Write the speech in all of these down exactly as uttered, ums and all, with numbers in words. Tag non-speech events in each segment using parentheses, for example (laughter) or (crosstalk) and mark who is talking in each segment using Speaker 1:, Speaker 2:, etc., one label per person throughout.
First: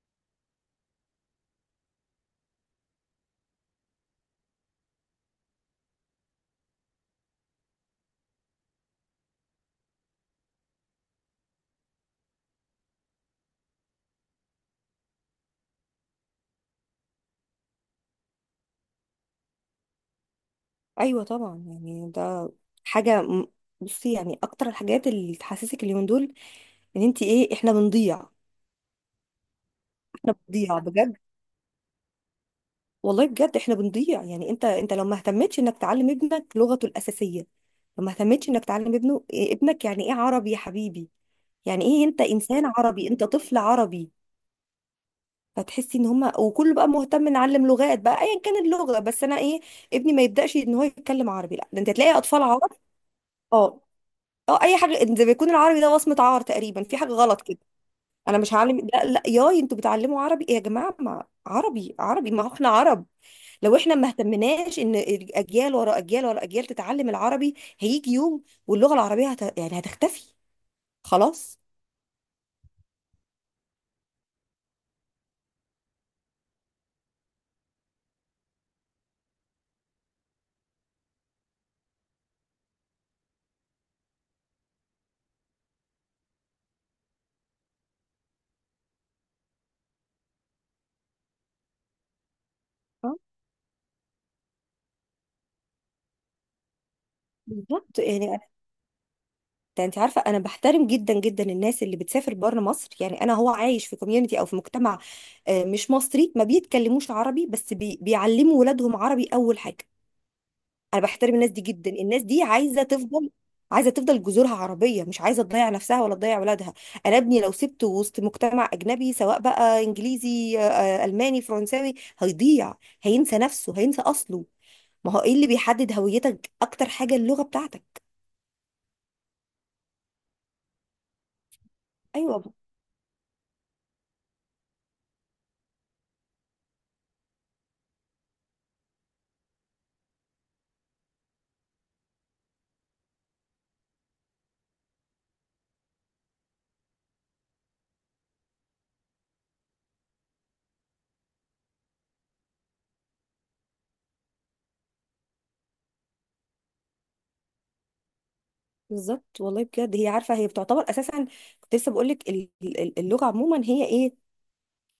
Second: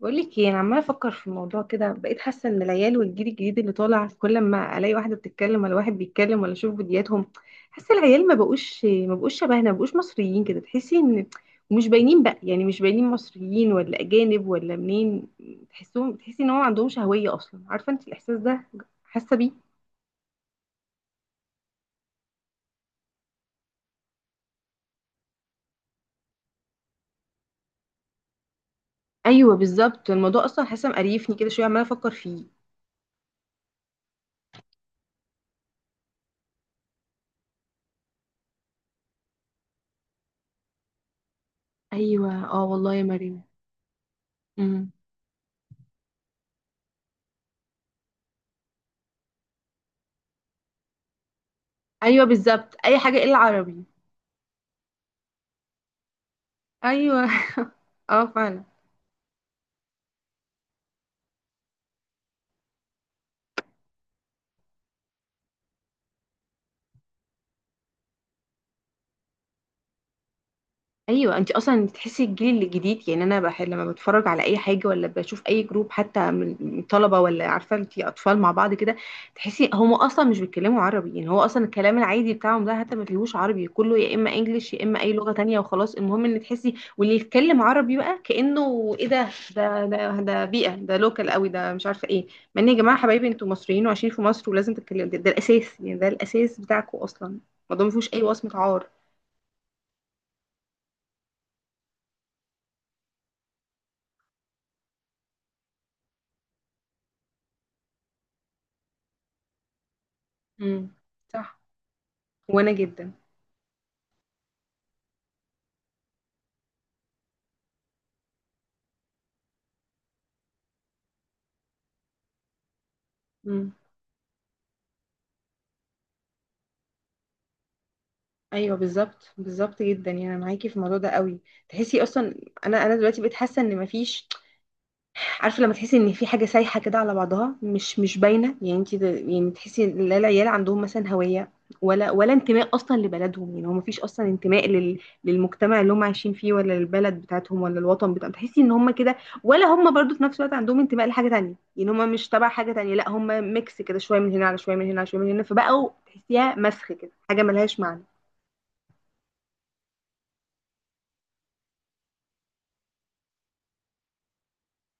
Speaker 1: بقول لك ايه، انا عماله افكر في الموضوع كده. بقيت حاسه ان العيال والجيل الجديد اللي طالع كل ما الاقي واحده بتتكلم ولا واحد بيتكلم ولا اشوف فيديوهاتهم، حاسه العيال ما بقوش ما بقوش شبهنا، ما بقوش مصريين كده. تحسي ان ومش باينين بقى، يعني مش باينين مصريين ولا اجانب ولا منين. تحسهم تحسي ان هو ما عندهمش هويه اصلا. عارفه انت الاحساس ده؟ حاسه بيه.
Speaker 2: ايوه طبعا، يعني ده حاجه م- بصي يعني اكتر الحاجات اللي تحسسك اليومين دول ان انت ايه، احنا بنضيع،
Speaker 1: ايوه بالظبط،
Speaker 2: احنا
Speaker 1: الموضوع اصلا
Speaker 2: بنضيع
Speaker 1: حاسه
Speaker 2: بجد.
Speaker 1: مقريفني كده شويه، عماله افكر فيه.
Speaker 2: والله بجد احنا بنضيع. يعني انت انت لو ما اهتمتش انك تعلم ابنك لغته الاساسيه، لو ما اهتمتش انك تعلم ابنه إيه، ابنك، يعني ايه عربي يا حبيبي؟ يعني ايه انت
Speaker 1: ايوه اه
Speaker 2: انسان
Speaker 1: والله يا
Speaker 2: عربي، انت
Speaker 1: مريم.
Speaker 2: طفل عربي.
Speaker 1: امم
Speaker 2: فتحسي ان هما وكله بقى مهتم نعلم لغات بقى ايا كان اللغه، بس انا ايه، ابني ما يبداش ان هو يتكلم عربي؟ لا، ده انت تلاقي
Speaker 1: ايوه
Speaker 2: اطفال عرب،
Speaker 1: بالظبط، اي حاجه الا
Speaker 2: اه
Speaker 1: عربي.
Speaker 2: اه اي حاجه زي ما يكون العربي ده وصمه عار تقريبا، في حاجه
Speaker 1: ايوه
Speaker 2: غلط
Speaker 1: (laughs)
Speaker 2: كده.
Speaker 1: اه
Speaker 2: انا مش
Speaker 1: فعلا.
Speaker 2: هعلم، لا لا ياي انتوا بتعلموا عربي إيه يا جماعه؟ ما عربي عربي، ما هو احنا عرب. لو احنا ما اهتمناش ان اجيال ورا اجيال ورا اجيال تتعلم العربي، هيجي يوم واللغه العربيه هت... يعني هتختفي
Speaker 1: ايوه انت
Speaker 2: خلاص.
Speaker 1: اصلا بتحسي الجيل الجديد، يعني انا بحب لما بتفرج على اي حاجه ولا بشوف اي جروب حتى من من طلبه، ولا عارفه انت اطفال مع بعض كده، تحسي هم اصلا مش بيتكلموا عربي. يعني هو اصلا الكلام العادي بتاعهم ده حتى ما فيهوش عربي، كله يا اما انجليش يا اما اي لغه تانية، وخلاص. المهم ان تحسي واللي يتكلم عربي بقى كانه ايه، ده ده ده ده بيئه، ده لوكال قوي، ده مش عارفه ايه. مع ان يا جماعه
Speaker 2: اه
Speaker 1: حبايبي، انتوا مصريين وعايشين في مصر ولازم تتكلموا ده، ده الاساس، يعني ده الاساس بتاعكم اصلا. الموضوع ما
Speaker 2: بالظبط،
Speaker 1: فيهوش اي
Speaker 2: يعني أنا-
Speaker 1: وصمه عار.
Speaker 2: انت عارفه، انا بحترم جدا جدا الناس اللي بتسافر بره مصر، يعني انا هو عايش في كوميونتي او في مجتمع آه، مش مصري، ما بيتكلموش عربي، بس بي... بيعلموا ولادهم عربي اول حاجه.
Speaker 1: امم
Speaker 2: انا بحترم الناس
Speaker 1: صح.
Speaker 2: دي جدا، الناس دي
Speaker 1: وانا
Speaker 2: عايزه
Speaker 1: جدا.
Speaker 2: تفضل، عايزه تفضل جذورها عربيه، مش عايزه تضيع نفسها ولا تضيع ولادها. انا ابني لو سبته وسط مجتمع اجنبي سواء بقى انجليزي، آه، آه، الماني، فرنساوي، هيضيع، هينسى
Speaker 1: امم
Speaker 2: نفسه، هينسى اصله. ما هو ايه اللي بيحدد هويتك اكتر حاجه؟ اللغه بتاعتك.
Speaker 1: ايوه بالظبط، بالظبط جدا، يعني انا معاكي في الموضوع ده قوي. تحسي اصلا
Speaker 2: ايوه
Speaker 1: انا انا دلوقتي بقيت حاسه ان مفيش، عارفه لما تحسي ان في حاجه سايحه كده على بعضها، مش مش باينه، يعني انت يعني تحسي ان لا العيال عندهم مثلا هويه ولا ولا انتماء اصلا لبلدهم. يعني هو مفيش اصلا انتماء لل للمجتمع اللي هم عايشين فيه ولا للبلد بتاعتهم ولا الوطن بتاعهم. تحسي ان هم كده، ولا هم برضو في نفس الوقت عندهم انتماء لحاجه تانية، يعني هم مش تبع حاجه تانية، لا هم ميكس كده، شويه من هنا على شويه من هنا على شويه من هنا، فبقوا تحسيها مسخ كده، حاجه ملهاش معنى.
Speaker 2: بالظبط، والله بجد هي عارفه، هي بتعتبر اساسا، كنت لسه بقول لك اللغه عموما هي ايه،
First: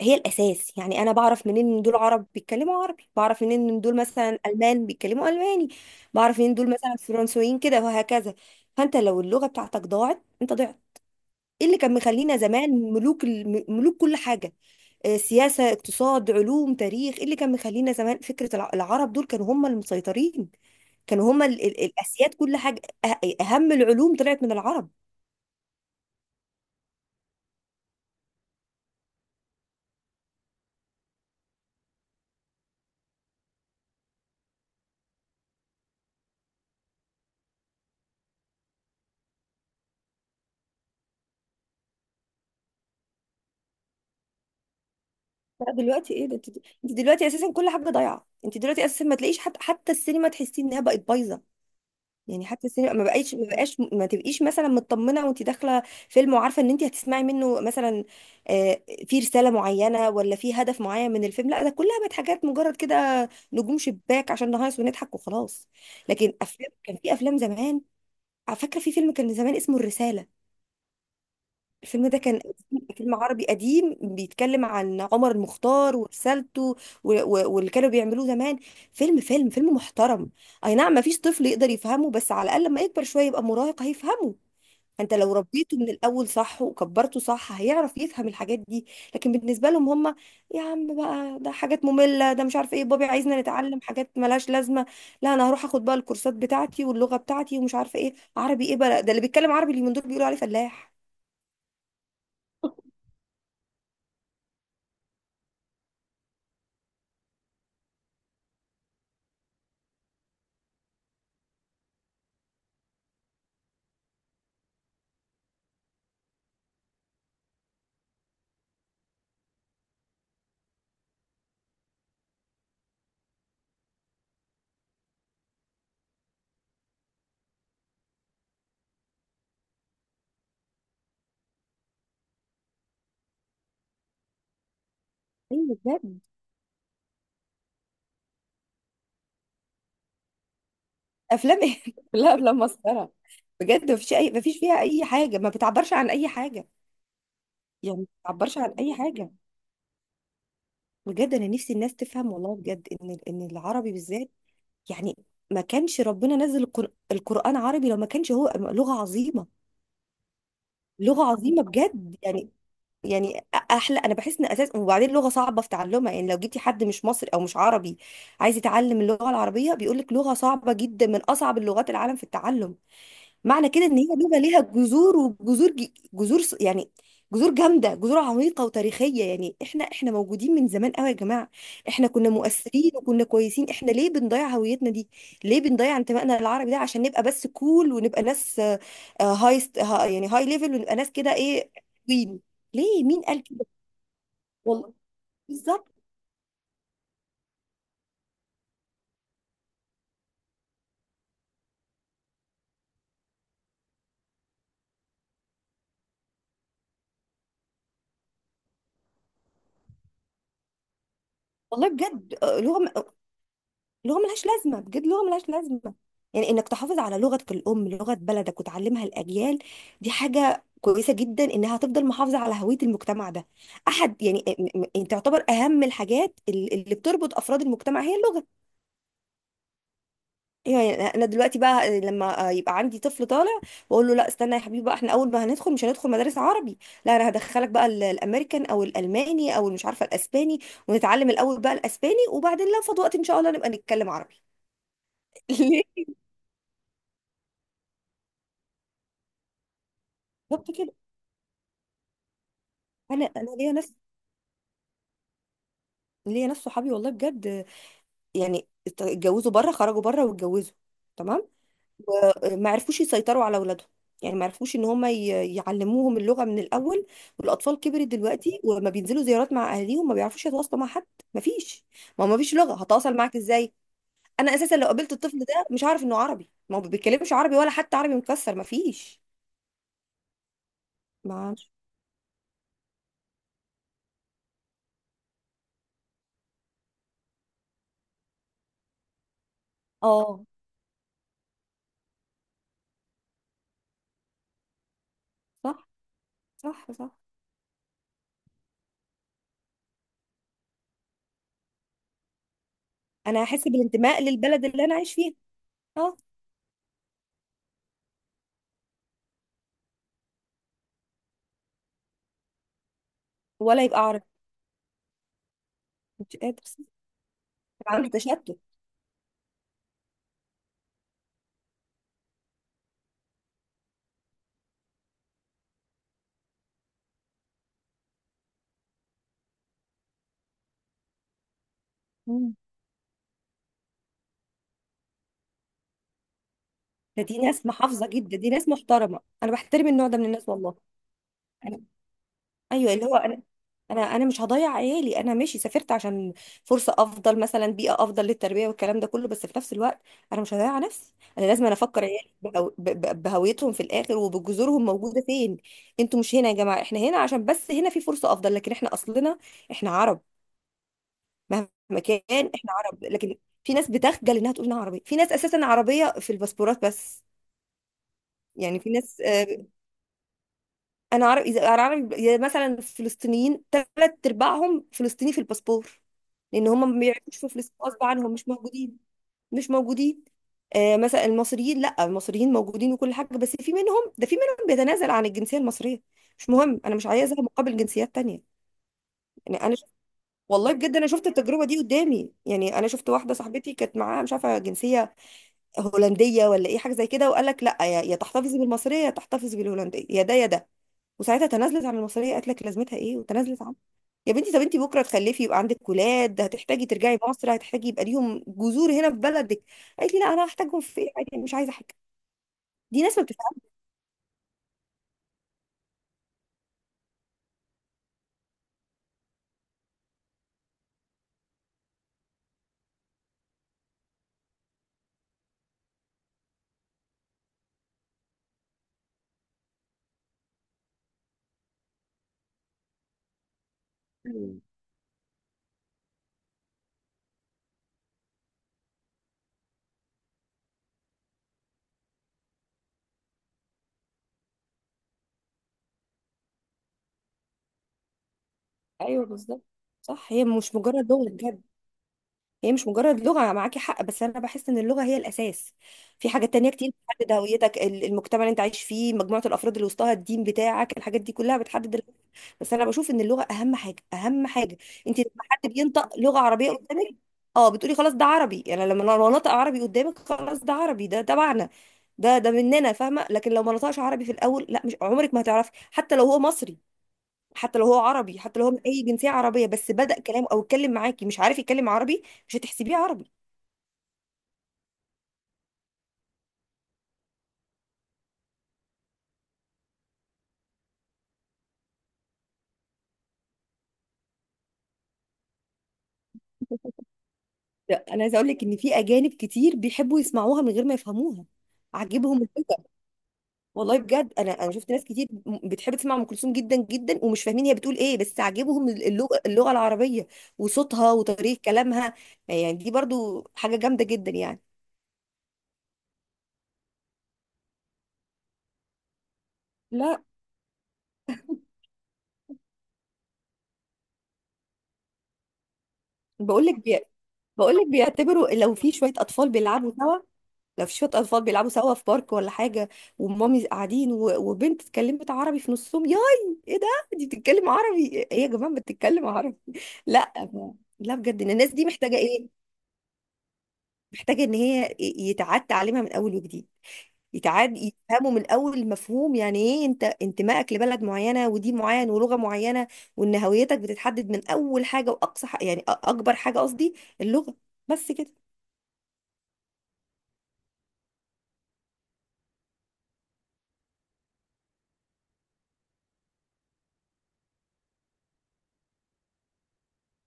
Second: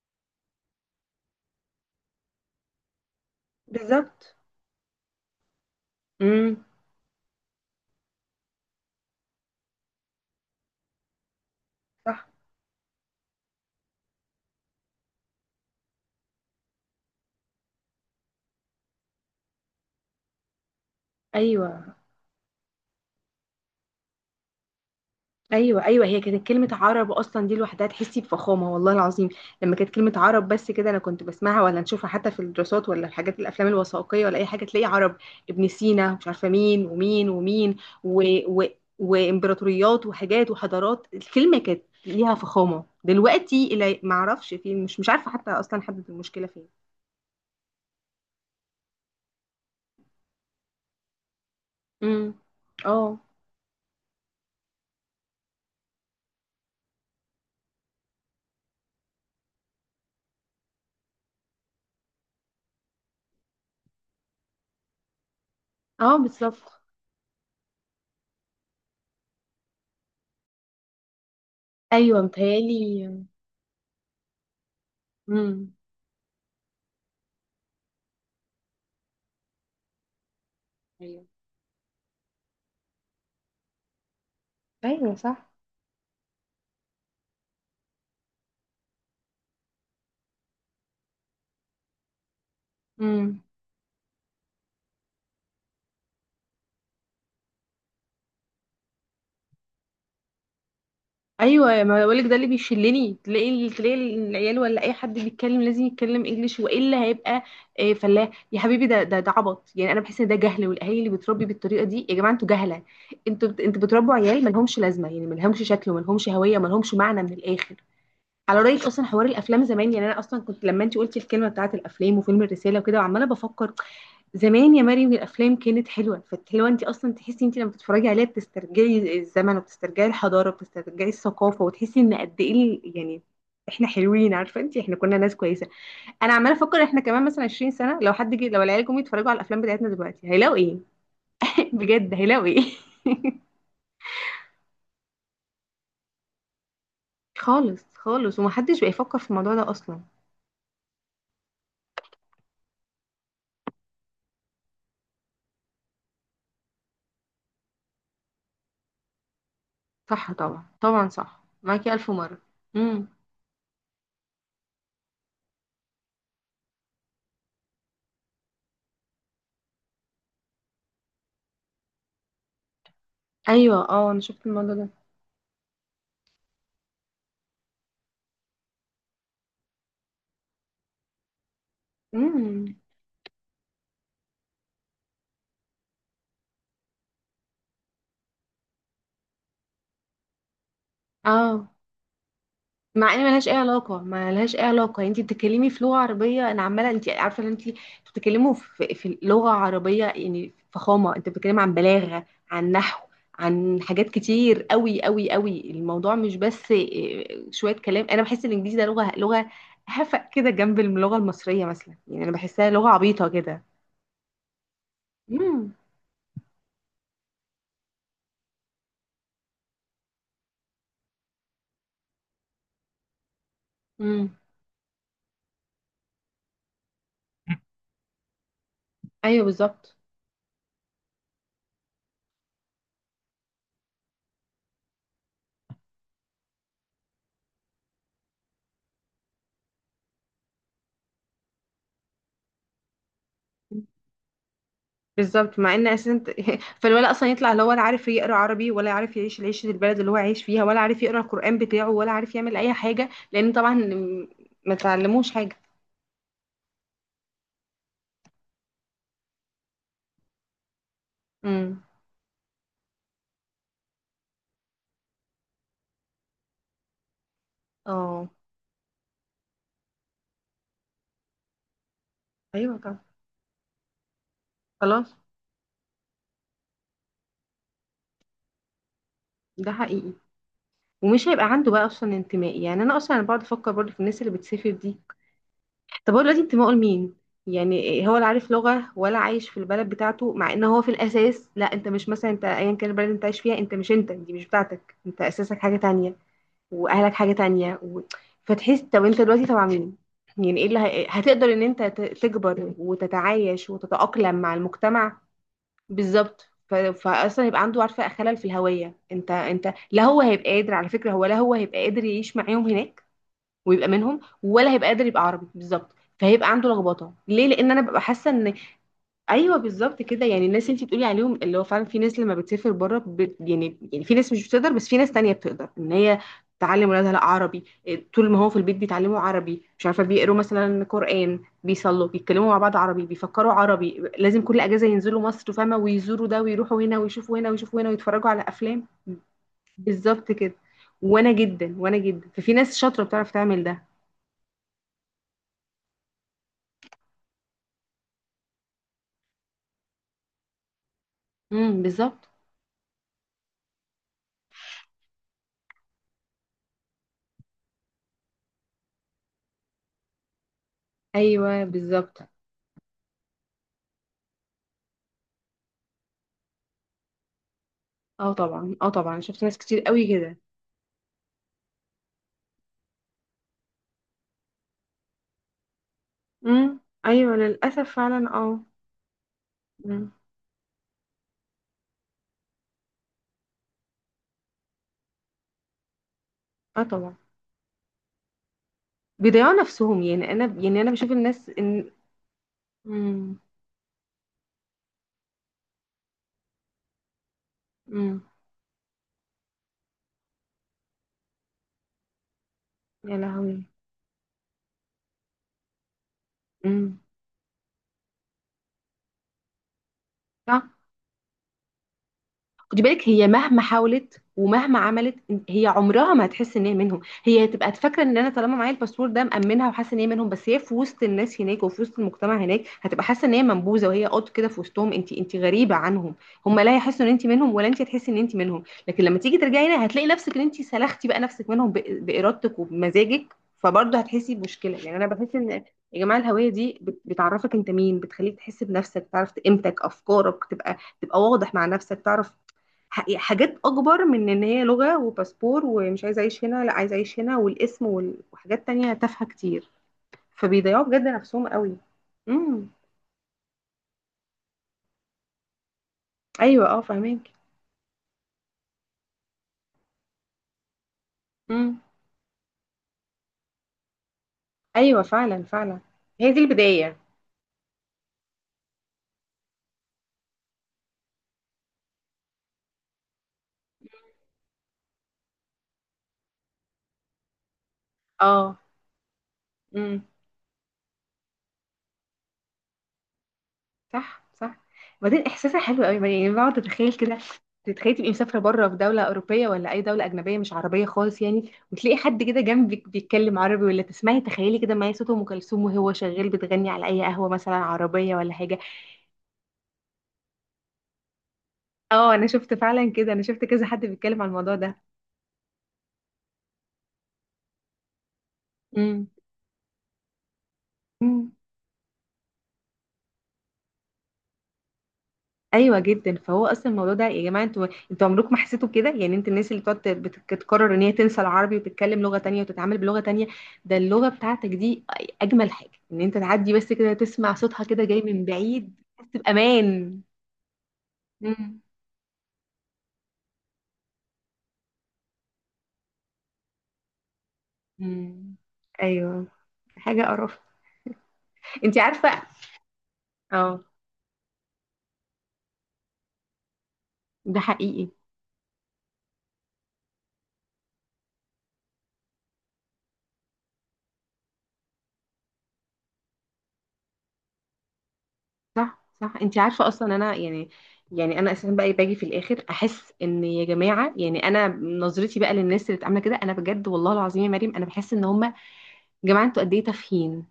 Speaker 2: هي الاساس. يعني انا بعرف منين ان دول عرب؟ بيتكلموا عربي. بعرف منين ان دول
Speaker 1: بالظبط.
Speaker 2: مثلا المان؟ بيتكلموا الماني. بعرف منين
Speaker 1: امم
Speaker 2: دول مثلا فرنسويين كده؟ وهكذا. فانت لو اللغه بتاعتك ضاعت، انت ضعت. ايه اللي كان
Speaker 1: صح.
Speaker 2: مخلينا زمان ملوك الم- ملوك كل حاجه؟ آه، سياسه، اقتصاد، علوم، تاريخ. ايه اللي كان مخلينا زمان فكره الع- العرب دول كانوا هم المسيطرين، كانوا هم ال- ال-
Speaker 1: ايوه.
Speaker 2: الاسياد كل حاجه؟ أه- اهم العلوم طلعت من العرب.
Speaker 1: ايوه ايوه هي كانت كلمه عرب اصلا دي لوحدها تحسي بفخامه، والله العظيم. لما كانت كلمه عرب بس كده انا كنت بسمعها ولا نشوفها حتى في الدراسات ولا الحاجات، الافلام الوثائقيه ولا اي حاجه، تلاقي عرب، ابن سينا، مش عارفه مين ومين ومين، و... و... وامبراطوريات وحاجات وحضارات. الكلمه كانت ليها فخامه، دلوقتي الى ما اعرفش في، مش مش عارفه حتى
Speaker 2: لا
Speaker 1: اصلا حدد
Speaker 2: دلوقتي ايه ده،
Speaker 1: المشكله
Speaker 2: انت
Speaker 1: فين.
Speaker 2: انت دلوقتي اساسا كل حاجه ضايعه، انت دلوقتي اساسا ما تلاقيش حتى حتى السينما تحسي انها بقت بايظه.
Speaker 1: امم
Speaker 2: يعني حتى السينما ما
Speaker 1: اه.
Speaker 2: بقاش ما بقاش ما تبقيش مثلا مطمنه وانت داخله فيلم وعارفه ان انت هتسمعي منه مثلا آه، في رساله معينه ولا في هدف معين من الفيلم. لا، ده كلها بقت حاجات مجرد كده نجوم شباك عشان نهيص ونضحك وخلاص.
Speaker 1: اه
Speaker 2: لكن افلام
Speaker 1: بالظبط.
Speaker 2: كان في افلام زمان، فاكره في فيلم كان زمان اسمه الرساله. الفيلم
Speaker 1: ايوه
Speaker 2: ده كان قديم-
Speaker 1: متهيألي.
Speaker 2: فيلم عربي قديم بيتكلم عن عمر
Speaker 1: امم
Speaker 2: المختار ورسالته و- و- واللي كانوا بيعملوه زمان، فيلم فيلم فيلم محترم. اي نعم ما
Speaker 1: ايوه.
Speaker 2: فيش طفل يقدر يفهمه، بس على الاقل لما يكبر شويه يبقى مراهق هيفهمه.
Speaker 1: ايوه
Speaker 2: انت لو
Speaker 1: صح.
Speaker 2: ربيته من الاول صح وكبرته صح هيعرف يفهم الحاجات دي. لكن بالنسبه لهم هم، يا عم بقى ده حاجات ممله، ده مش عارف ايه بابي
Speaker 1: امم
Speaker 2: عايزنا نتعلم حاجات ملهاش لازمه، لا انا هروح اخد بقى الكورسات بتاعتي واللغه بتاعتي ومش عارفه ايه، عربي ايه بقى؟ ده اللي بيتكلم عربي اللي من دول بيقولوا عليه فلاح.
Speaker 1: ايوه ما بقولك، ده اللي بيشلني، تلاقي تلاقي العيال ولا اي حد بيتكلم لازم يتكلم انجليش، والا هيبقى آه، فلاح يا حبيبي. ده ده ده عبط. يعني انا بحس ان ده جهل، والاهالي اللي بتربي بالطريقه دي يا جماعه انتوا جهله. انتوا بت- انتوا بتربوا عيال ما لهمش لازمه، يعني ما لهمش شكل، وما لهمش هويه، وما لهمش معنى من الاخر. على رايك، اصلا حوار الافلام زمان، يعني انا اصلا كنت لما انت قلتي الكلمه بتاعت الافلام وفيلم الرساله وكده، وعماله بفكر، زمان يا مريم الافلام كانت حلوه. فالحلوه انت اصلا تحسي انت لما بتتفرجي عليها بتسترجعي الزمن، وبتسترجعي الحضاره، وبتسترجعي الثقافه، وتحسي ان قد ايه ال- يعني احنا حلوين. عارفه انت احنا كنا ناس كويسه.
Speaker 2: ايوه بجد.
Speaker 1: انا عماله افكر احنا كمان مثلا عشرين سنه، لو حد جه، لو العيال جم يتفرجوا على الافلام بتاعتنا دلوقتي هيلاقوا ايه؟
Speaker 2: افلام
Speaker 1: (laughs)
Speaker 2: ايه؟ (laughs)
Speaker 1: بجد
Speaker 2: كلها
Speaker 1: هيلاقوا
Speaker 2: افلام
Speaker 1: ايه؟
Speaker 2: مسخره.
Speaker 1: (laughs)
Speaker 2: بجد مفيش اي، مفيش فيها اي حاجه، ما بتعبرش عن اي حاجه.
Speaker 1: خالص
Speaker 2: يعني ما
Speaker 1: خالص،
Speaker 2: بتعبرش عن
Speaker 1: ومحدش بقى
Speaker 2: اي
Speaker 1: يفكر في
Speaker 2: حاجه.
Speaker 1: الموضوع ده اصلا.
Speaker 2: بجد انا نفسي الناس تفهم والله بجد ان ان العربي بالذات، يعني ما كانش ربنا نزل القر- القران عربي لو ما كانش هو لغه عظيمه.
Speaker 1: صح طبعا، طبعا،
Speaker 2: لغه
Speaker 1: صح
Speaker 2: عظيمه
Speaker 1: معاكي الف
Speaker 2: بجد
Speaker 1: مره.
Speaker 2: يعني.
Speaker 1: امم
Speaker 2: يعني احلى، انا بحس ان اساس، وبعدين لغه صعبه في تعلمها. يعني لو جبتي حد مش مصري او مش عربي عايز يتعلم اللغه العربيه، بيقول لك لغه صعبه جدا من اصعب اللغات العالم في التعلم. معنى كده
Speaker 1: ايوه.
Speaker 2: ان
Speaker 1: اه انا
Speaker 2: هي بيبقى
Speaker 1: شفت
Speaker 2: ليها
Speaker 1: الموضوع ده.
Speaker 2: جذور، وجذور ج- جذور س- يعني جذور جامده، جذور عميقه وتاريخيه. يعني احنا احنا موجودين من زمان قوي يا جماعه، احنا كنا
Speaker 1: امم
Speaker 2: مؤثرين وكنا كويسين، احنا ليه بنضيع هويتنا دي؟ ليه بنضيع انتمائنا للعربي ده عشان نبقى بس كول، ونبقى ناس آه، آه، هاي ست- ها- يعني هاي ليفل، ونبقى ناس كده
Speaker 1: اه.
Speaker 2: ايه؟ وين؟ ليه؟
Speaker 1: مع ان
Speaker 2: مين
Speaker 1: ملهاش
Speaker 2: قال
Speaker 1: اي
Speaker 2: كده؟
Speaker 1: علاقه، ملهاش اي
Speaker 2: والله
Speaker 1: علاقه. يعني انت بتتكلمي في
Speaker 2: بالظبط،
Speaker 1: لغه عربيه، انا عماله، انت عارفه ان انت بتتكلموا في، في لغه عربيه، يعني فخامه. انت بتتكلمي عن بلاغه، عن نحو، عن حاجات كتير قوي قوي قوي. الموضوع مش بس إيه، شويه كلام. انا بحس الانجليزي ده لغه، لغه هفق كده جنب اللغه المصريه
Speaker 2: والله
Speaker 1: مثلا، يعني انا
Speaker 2: بجد آه،
Speaker 1: بحسها
Speaker 2: اللي هو
Speaker 1: لغه عبيطه كده.
Speaker 2: لغه ملهاش لازمه بجد، لغه ملهاش
Speaker 1: امم
Speaker 2: لازمه. يعني انك تحافظ على لغتك الام، لغه بلدك، وتعلمها الاجيال، دي حاجه كويسه جدا، انها هتفضل محافظه على هويه المجتمع ده. احد
Speaker 1: امم
Speaker 2: يعني، م- م- تعتبر اهم الحاجات ال- اللي بتربط افراد المجتمع هي اللغه.
Speaker 1: ايوه بالظبط،
Speaker 2: يعني انا دلوقتي بقى لما يبقى عندي طفل طالع، واقول له لا استنى يا حبيبي بقى، احنا اول ما هندخل، مش هندخل مدارس عربي، لا انا هدخلك بقى ال- الامريكان او الالماني او مش عارفه الاسباني، ونتعلم الاول بقى الاسباني، وبعدين لو فاض وقت ان شاء الله نبقى نتكلم عربي.
Speaker 1: بالظبط.
Speaker 2: (laughs)
Speaker 1: مع ان
Speaker 2: ليه؟
Speaker 1: اساسا انت- (laughs) فالولد اصلا يطلع لا هو ولا عارف يقرا عربي، ولا عارف يعيش العيشه البلد اللي هو عايش فيها،
Speaker 2: بالظبط
Speaker 1: ولا
Speaker 2: كده.
Speaker 1: عارف يقرا القران بتاعه، ولا عارف يعمل اي حاجه،
Speaker 2: انا
Speaker 1: لان
Speaker 2: انا
Speaker 1: طبعا
Speaker 2: ليا ناس،
Speaker 1: ما تعلموش حاجه.
Speaker 2: ليا ناس صحابي والله بجد، يعني ات- اتجوزوا بره، خرجوا بره واتجوزوا، تمام،
Speaker 1: امم
Speaker 2: وما عرفوش يسيطروا على اولادهم، يعني ما عرفوش ان هم ي- يعلموهم اللغه من الاول، والاطفال كبرت
Speaker 1: اه.
Speaker 2: دلوقتي وما بينزلوا زيارات مع اهاليهم، ما بيعرفوش يتواصلوا مع حد. ما فيش، ما هو ما فيش
Speaker 1: ايوه
Speaker 2: لغه،
Speaker 1: طبعا.
Speaker 2: هتواصل معاك ازاي؟ انا اساسا لو
Speaker 1: خلاص.
Speaker 2: قابلت الطفل ده مش عارف انه عربي، ما هو ما بيتكلمش عربي ولا حتى عربي مكسر، ما فيش.
Speaker 1: ده حقيقي. ومش هيبقى
Speaker 2: ما
Speaker 1: عنده بقى اصلا انتماء. يعني انا اصلا بقعد افكر برضه في الناس اللي بتسافر دي، طب هو دلوقتي انتمائه لمين؟ يعني هو لا عارف لغه، ولا عايش في البلد بتاعته،
Speaker 2: اه.
Speaker 1: مع ان هو في الاساس، لا انت مش مثلا، انت ايا كان البلد اللي انت عايش فيها، انت مش، انت دي مش بتاعتك، انت اساسك حاجه
Speaker 2: صح
Speaker 1: تانية،
Speaker 2: صح
Speaker 1: واهلك
Speaker 2: صح
Speaker 1: حاجه تانية و... فتحس طب انت دلوقتي تبع مين؟ يعني ايه اللي ه... هتقدر ان انت ت- تكبر
Speaker 2: انا
Speaker 1: وتتعايش
Speaker 2: هحس بالانتماء
Speaker 1: وتتاقلم مع
Speaker 2: للبلد اللي انا
Speaker 1: المجتمع.
Speaker 2: عايش فيها. اه.
Speaker 1: بالظبط. ف... فاصلا يبقى عنده، عارفه، خلل في الهويه. انت انت لا هو هيبقى قادر، على فكره هو لا هو هيبقى قادر يعيش معاهم هناك ويبقى
Speaker 2: ولا يبقى
Speaker 1: منهم،
Speaker 2: عربي.
Speaker 1: ولا هيبقى قادر يبقى عربي. بالظبط.
Speaker 2: مش
Speaker 1: فهيبقى
Speaker 2: قادر،
Speaker 1: عنده لخبطه. ليه؟ لان انا ببقى
Speaker 2: عنده
Speaker 1: حاسه ان،
Speaker 2: تشتت.
Speaker 1: ايوه بالظبط كده. يعني الناس اللي انت بتقولي عليهم اللي هو فعلا، في ناس لما بتسافر بره بت، يعني يعني في ناس مش بتقدر، بس في ناس تانية بتقدر ان هي تعلم ولادها لا عربي إيه، طول ما هو في البيت بيتعلموا عربي، مش عارفه بيقروا مثلا قرآن، بيصلوا، بيتكلموا مع
Speaker 2: مم.
Speaker 1: بعض عربي، بيفكروا عربي، لازم كل اجازه ينزلوا مصر، فاهمه، ويزوروا ده ويروحوا هنا
Speaker 2: ده
Speaker 1: ويشوفوا
Speaker 2: دي
Speaker 1: هنا
Speaker 2: ناس
Speaker 1: ويشوفوا هنا
Speaker 2: محافظه
Speaker 1: ويتفرجوا على
Speaker 2: جدا، دي ناس
Speaker 1: افلام.
Speaker 2: محترمه، انا بحترم النوع ده من
Speaker 1: بالظبط
Speaker 2: الناس
Speaker 1: كده.
Speaker 2: والله.
Speaker 1: وانا جدا،
Speaker 2: انا
Speaker 1: وانا جدا. ففي ناس
Speaker 2: ايوه،
Speaker 1: شاطره
Speaker 2: اللي هو
Speaker 1: بتعرف
Speaker 2: انا،
Speaker 1: تعمل ده.
Speaker 2: انا انا مش هضيع عيالي، انا ماشي سافرت عشان فرصه افضل مثلا، بيئه افضل للتربيه والكلام ده كله، بس في نفس الوقت انا مش هضيع نفسي، انا لازم انا
Speaker 1: امم
Speaker 2: افكر
Speaker 1: بالظبط.
Speaker 2: عيالي بهو- ب- ب- بهويتهم في الاخر، وبجذورهم موجوده فين. انتوا مش هنا يا جماعه، احنا هنا عشان بس هنا في فرصه افضل، لكن احنا اصلنا احنا عرب،
Speaker 1: ايوه
Speaker 2: مهما
Speaker 1: بالظبط.
Speaker 2: كان احنا عرب. لكن في ناس بتخجل انها تقول انها عربيه، في ناس اساسا عربيه في الباسبورات بس،
Speaker 1: اه طبعا،
Speaker 2: يعني
Speaker 1: اه
Speaker 2: في
Speaker 1: طبعا
Speaker 2: ناس
Speaker 1: شفت ناس
Speaker 2: آه،
Speaker 1: كتير قوي كده.
Speaker 2: انا عرب اذا، انا عربي إذا، مثلا فلسطينيين ثلاث ارباعهم فلسطيني في الباسبور، لان
Speaker 1: امم
Speaker 2: هم ما
Speaker 1: ايوه
Speaker 2: بيعيشوا في فلسطين
Speaker 1: للاسف،
Speaker 2: غصب
Speaker 1: فعلا.
Speaker 2: عنهم، مش
Speaker 1: اه.
Speaker 2: موجودين، مش
Speaker 1: مم.
Speaker 2: موجودين. آه مثلا المصريين، لا المصريين موجودين وكل حاجه، بس في منهم ده، في منهم بيتنازل عن الجنسيه المصريه، مش
Speaker 1: اه
Speaker 2: مهم، انا مش
Speaker 1: طبعا.
Speaker 2: عايزها مقابل جنسيات تانية.
Speaker 1: بيضيعوا
Speaker 2: يعني انا شفت،
Speaker 1: نفسهم. يعني انا،
Speaker 2: والله
Speaker 1: يعني انا
Speaker 2: بجد انا
Speaker 1: بشوف
Speaker 2: شفت
Speaker 1: الناس
Speaker 2: التجربه دي
Speaker 1: ان،
Speaker 2: قدامي، يعني انا شفت
Speaker 1: امم
Speaker 2: واحده صاحبتي كانت معاها مش عارفه جنسيه هولنديه ولا ايه حاجه زي كده، وقال لك لا، يا يا
Speaker 1: امم
Speaker 2: تحتفظي بالمصريه يا تحتفظي بالهولنديه، يا ده يا ده، وساعتها تنازلت عن المصريه، قالت لك لازمتها
Speaker 1: يا
Speaker 2: ايه،
Speaker 1: لهوي.
Speaker 2: وتنازلت عن. يا بنتي طب انتي بكره تخلفي يبقى عندك ولاد، هتحتاجي
Speaker 1: امم
Speaker 2: ترجعي مصر، هتحتاجي يبقى ليهم جذور هنا في بلدك. قالت لي لا انا
Speaker 1: صح.
Speaker 2: هحتاجهم في ايه، عادي أنا مش عايزه حاجه.
Speaker 1: خدي
Speaker 2: دي
Speaker 1: بالك
Speaker 2: ناس
Speaker 1: هي
Speaker 2: ما
Speaker 1: مهما
Speaker 2: بتفهمش.
Speaker 1: حاولت ومهما عملت، هي عمرها ما هتحس ان هي منهم. هي هتبقى فاكره ان انا طالما معايا الباسبور ده مأمنها وحاسه ان هي منهم، بس هي في وسط الناس هناك وفي وسط المجتمع هناك هتبقى حاسه ان هي منبوذه، وهي قط كده في وسطهم. انت انت غريبه عنهم. هم لا يحسوا ان انت منهم، ولا انت هتحسي ان انت منهم، لكن لما تيجي ترجعي هنا هتلاقي نفسك ان انت سلختي بقى نفسك منهم بإ- بارادتك وبمزاجك. فبرضه هتحسي
Speaker 2: مم.
Speaker 1: بمشكله. يعني انا بحس ان يا جماعه، الهويه دي بت- بتعرفك انت مين، بتخليك تحس بنفسك، تعرف قيمتك، افكارك تبقى، تبقى واضح مع نفسك، تعرف ح- يعني حاجات اكبر من ان هي لغة وباسبور ومش عايزة اعيش هنا، لا عايزة اعيش هنا والاسم وال- وحاجات تانية تافهة
Speaker 2: ايوه بالظبط.
Speaker 1: كتير.
Speaker 2: صح هي مش
Speaker 1: فبيضيعوا بجد
Speaker 2: مجرد لغه
Speaker 1: نفسهم
Speaker 2: بجد.
Speaker 1: قوي. امم
Speaker 2: هي مش مجرد لغة، معاكي حق، بس أنا بحس إن اللغة هي الأساس. في حاجات
Speaker 1: ايوه.
Speaker 2: تانية
Speaker 1: اه
Speaker 2: كتير
Speaker 1: فاهمك.
Speaker 2: بتحدد هويتك ال- المجتمع اللي أنت عايش فيه، مجموعة الأفراد اللي وسطها، الدين بتاعك، الحاجات دي كلها
Speaker 1: امم
Speaker 2: بتحدد ال- بس أنا بشوف إن اللغة أهم حاجة، أهم حاجة.
Speaker 1: ايوه
Speaker 2: أنت
Speaker 1: فعلا،
Speaker 2: لما حد
Speaker 1: فعلا.
Speaker 2: بينطق
Speaker 1: هي دي
Speaker 2: لغة عربية
Speaker 1: البداية.
Speaker 2: قدامك، أه بتقولي خلاص ده عربي. يعني لما أنا نطق عربي قدامك خلاص ده عربي، ده تبعنا، ده ده مننا، فاهمة؟ لكن لو ما نطقش عربي في الأول، لا مش عمرك ما هتعرفي، حتى لو هو مصري، حتى لو هو عربي،
Speaker 1: اه.
Speaker 2: حتى لو هو من اي جنسيه عربيه، بس
Speaker 1: امم
Speaker 2: بدأ كلامه او اتكلم معاكي مش عارف يتكلم عربي، مش هتحسبيه عربي.
Speaker 1: صح صح. وبعدين احساسها حلو قوي، يعني بقعد اتخيل كده، تتخيلي تبقي مسافرة بره في دولة أوروبية ولا أي دولة أجنبية مش عربية خالص، يعني، وتلاقي حد كده جنبك بيتكلم عربي، ولا تسمعي تخيلي كده معايا صوت أم كلثوم وهو شغال بتغني على
Speaker 2: (laughs)
Speaker 1: أي قهوة مثلا
Speaker 2: ده
Speaker 1: عربية
Speaker 2: انا
Speaker 1: ولا
Speaker 2: عايزه اقول
Speaker 1: حاجة.
Speaker 2: لك ان في اجانب كتير بيحبوا يسمعوها من غير ما يفهموها،
Speaker 1: اه انا
Speaker 2: عجبهم
Speaker 1: شفت
Speaker 2: الفكره.
Speaker 1: فعلا كده، انا شفت كذا حد
Speaker 2: والله
Speaker 1: بيتكلم عن
Speaker 2: بجد
Speaker 1: الموضوع
Speaker 2: انا، انا
Speaker 1: ده.
Speaker 2: شفت ناس كتير م- بتحب تسمع ام كلثوم جدا جدا، ومش فاهمين هي بتقول ايه، بس عاجبهم
Speaker 1: امم
Speaker 2: اللغه، اللغه العربيه، وصوتها
Speaker 1: مم.
Speaker 2: وطريقه كلامها. يعني دي برضو حاجه جامده جدا يعني.
Speaker 1: ايوه جدا. فهو اصلا الموضوع ده يا جماعه، انتوا انتوا عمركم ما حسيتوا كده؟ يعني انت الناس اللي بتقعد
Speaker 2: لا
Speaker 1: بتك- بتقرر ان هي تنسى العربي وتتكلم لغه تانية وتتعامل بلغه تانية، ده اللغه بتاعتك دي. اجمل حاجه ان انت تعدي
Speaker 2: بقول
Speaker 1: بس
Speaker 2: لك
Speaker 1: كده
Speaker 2: بي...
Speaker 1: تسمع صوتها
Speaker 2: بقول
Speaker 1: كده
Speaker 2: لك
Speaker 1: جاي من
Speaker 2: بيعتبروا
Speaker 1: بعيد
Speaker 2: لو في شويه
Speaker 1: تحس
Speaker 2: اطفال بيلعبوا
Speaker 1: بامان.
Speaker 2: سوا، لو في شويه اطفال
Speaker 1: امم
Speaker 2: بيلعبوا سوا في بارك ولا حاجه، ومامي قاعدين و- وبنت اتكلمت عربي في نصهم، ياي ايه ده، دي بتتكلم عربي،
Speaker 1: امم
Speaker 2: ايه يا جماعه
Speaker 1: ايوه،
Speaker 2: بتتكلم عربي؟
Speaker 1: حاجه
Speaker 2: (laughs) لا
Speaker 1: قرف.
Speaker 2: لا بجد إن الناس
Speaker 1: انت
Speaker 2: دي محتاجه
Speaker 1: عارفه،
Speaker 2: ايه،
Speaker 1: اه،
Speaker 2: محتاجه ان هي يتعاد تعليمها من اول وجديد،
Speaker 1: ده
Speaker 2: يتعاد
Speaker 1: حقيقي.
Speaker 2: يفهموا من اول المفهوم يعني ايه، انت انتمائك لبلد معينه ودين معين ولغه معينه، وان هويتك بتتحدد من اول حاجه، واقصى ح- يعني أ- اكبر حاجه قصدي، اللغه، بس كده.
Speaker 1: صح صح. انت عارفه اصلا انا، يعني يعني انا اساسا بقى باجي في الاخر احس ان يا جماعه، يعني انا نظرتي بقى للناس اللي بتعمل كده، انا بجد والله العظيم يا مريم انا بحس ان هم، يا جماعه انتوا قد ايه تافهين،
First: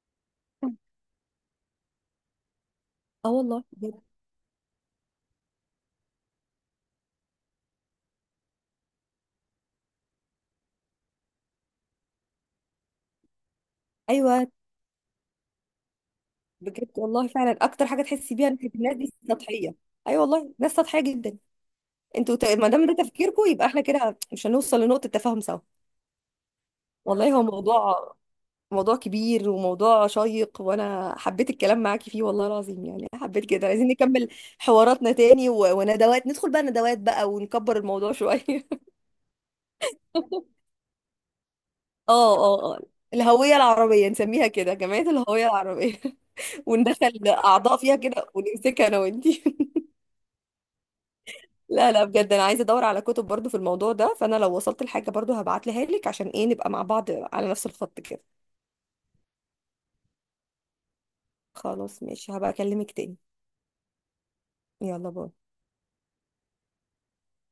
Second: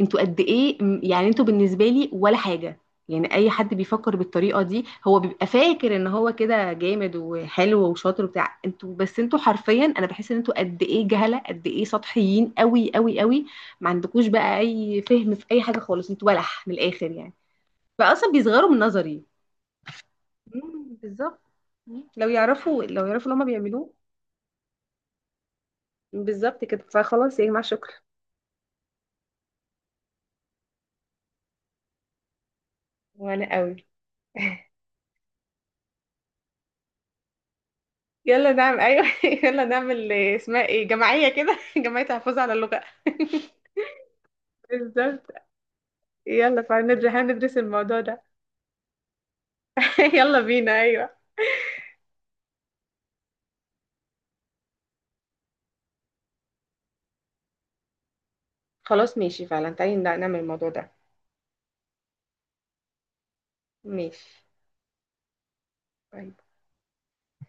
Speaker 1: انتوا قد ايه م- يعني انتوا بالنسبه لي ولا حاجه.
Speaker 2: اه
Speaker 1: يعني اي
Speaker 2: والله
Speaker 1: حد
Speaker 2: بجد.
Speaker 1: بيفكر بالطريقه دي هو بيبقى فاكر ان هو كده جامد وحلو وشاطر وبتاع، انتوا بس انتوا حرفيا، انا بحس ان انتوا قد ايه جهله، قد ايه سطحيين قوي قوي قوي. ما عندكوش
Speaker 2: ايوه
Speaker 1: بقى اي فهم في اي حاجه خالص، انتوا بلح من
Speaker 2: بجد
Speaker 1: الاخر
Speaker 2: والله
Speaker 1: يعني.
Speaker 2: فعلا، اكتر حاجه
Speaker 1: فاصلا
Speaker 2: تحسي بيها ان
Speaker 1: بيصغروا من
Speaker 2: الناس دي
Speaker 1: نظري.
Speaker 2: سطحيه. ايوه والله ناس
Speaker 1: مم،
Speaker 2: سطحيه جدا.
Speaker 1: بالظبط. مم. لو
Speaker 2: انتوا ت- ما
Speaker 1: يعرفوا،
Speaker 2: دام ده
Speaker 1: لو يعرفوا
Speaker 2: تفكيركم
Speaker 1: اللي هما
Speaker 2: يبقى احنا
Speaker 1: بيعملوه.
Speaker 2: كده مش هنوصل لنقطه تفاهم سوا.
Speaker 1: بالظبط كده.
Speaker 2: والله
Speaker 1: فخلاص
Speaker 2: هو
Speaker 1: يا جماعه، شكرا.
Speaker 2: موضوع، موضوع كبير وموضوع شيق، وانا حبيت الكلام معاكي فيه والله العظيم، يعني حبيت
Speaker 1: وانا
Speaker 2: كده،
Speaker 1: قوي.
Speaker 2: عايزين نكمل
Speaker 1: (laughs)
Speaker 2: حواراتنا تاني، و- وندوات، ندخل بقى ندوات بقى ونكبر الموضوع شويه.
Speaker 1: يلا نعمل، ايوه (laughs) يلا نعمل إيه، اسمها
Speaker 2: (laughs)
Speaker 1: ايه، جمعيه كده (laughs) جمعيه
Speaker 2: اه
Speaker 1: تحفظ على
Speaker 2: اه
Speaker 1: اللغه.
Speaker 2: اه الهويه العربيه، نسميها
Speaker 1: (laughs)
Speaker 2: كده جمعيه
Speaker 1: بالظبط.
Speaker 2: الهويه العربيه.
Speaker 1: يلا،
Speaker 2: (laughs)
Speaker 1: فهندرس،
Speaker 2: وندخل
Speaker 1: هندرس
Speaker 2: اعضاء فيها
Speaker 1: الموضوع ده.
Speaker 2: كده ونمسكها انا وانتي.
Speaker 1: (laughs) يلا بينا، ايوه.
Speaker 2: لا لا بجد انا عايزه ادور على كتب برضو في الموضوع ده، فانا لو وصلت لحاجه برضو هبعتلها لك، عشان ايه، نبقى مع بعض على نفس الخط كده.
Speaker 1: خلاص ماشي، فعلا تعالي نعمل الموضوع ده.
Speaker 2: خلاص ماشي، هبقى اكلمك تاني.
Speaker 1: ماشي.
Speaker 2: يلا باي.
Speaker 1: طيب.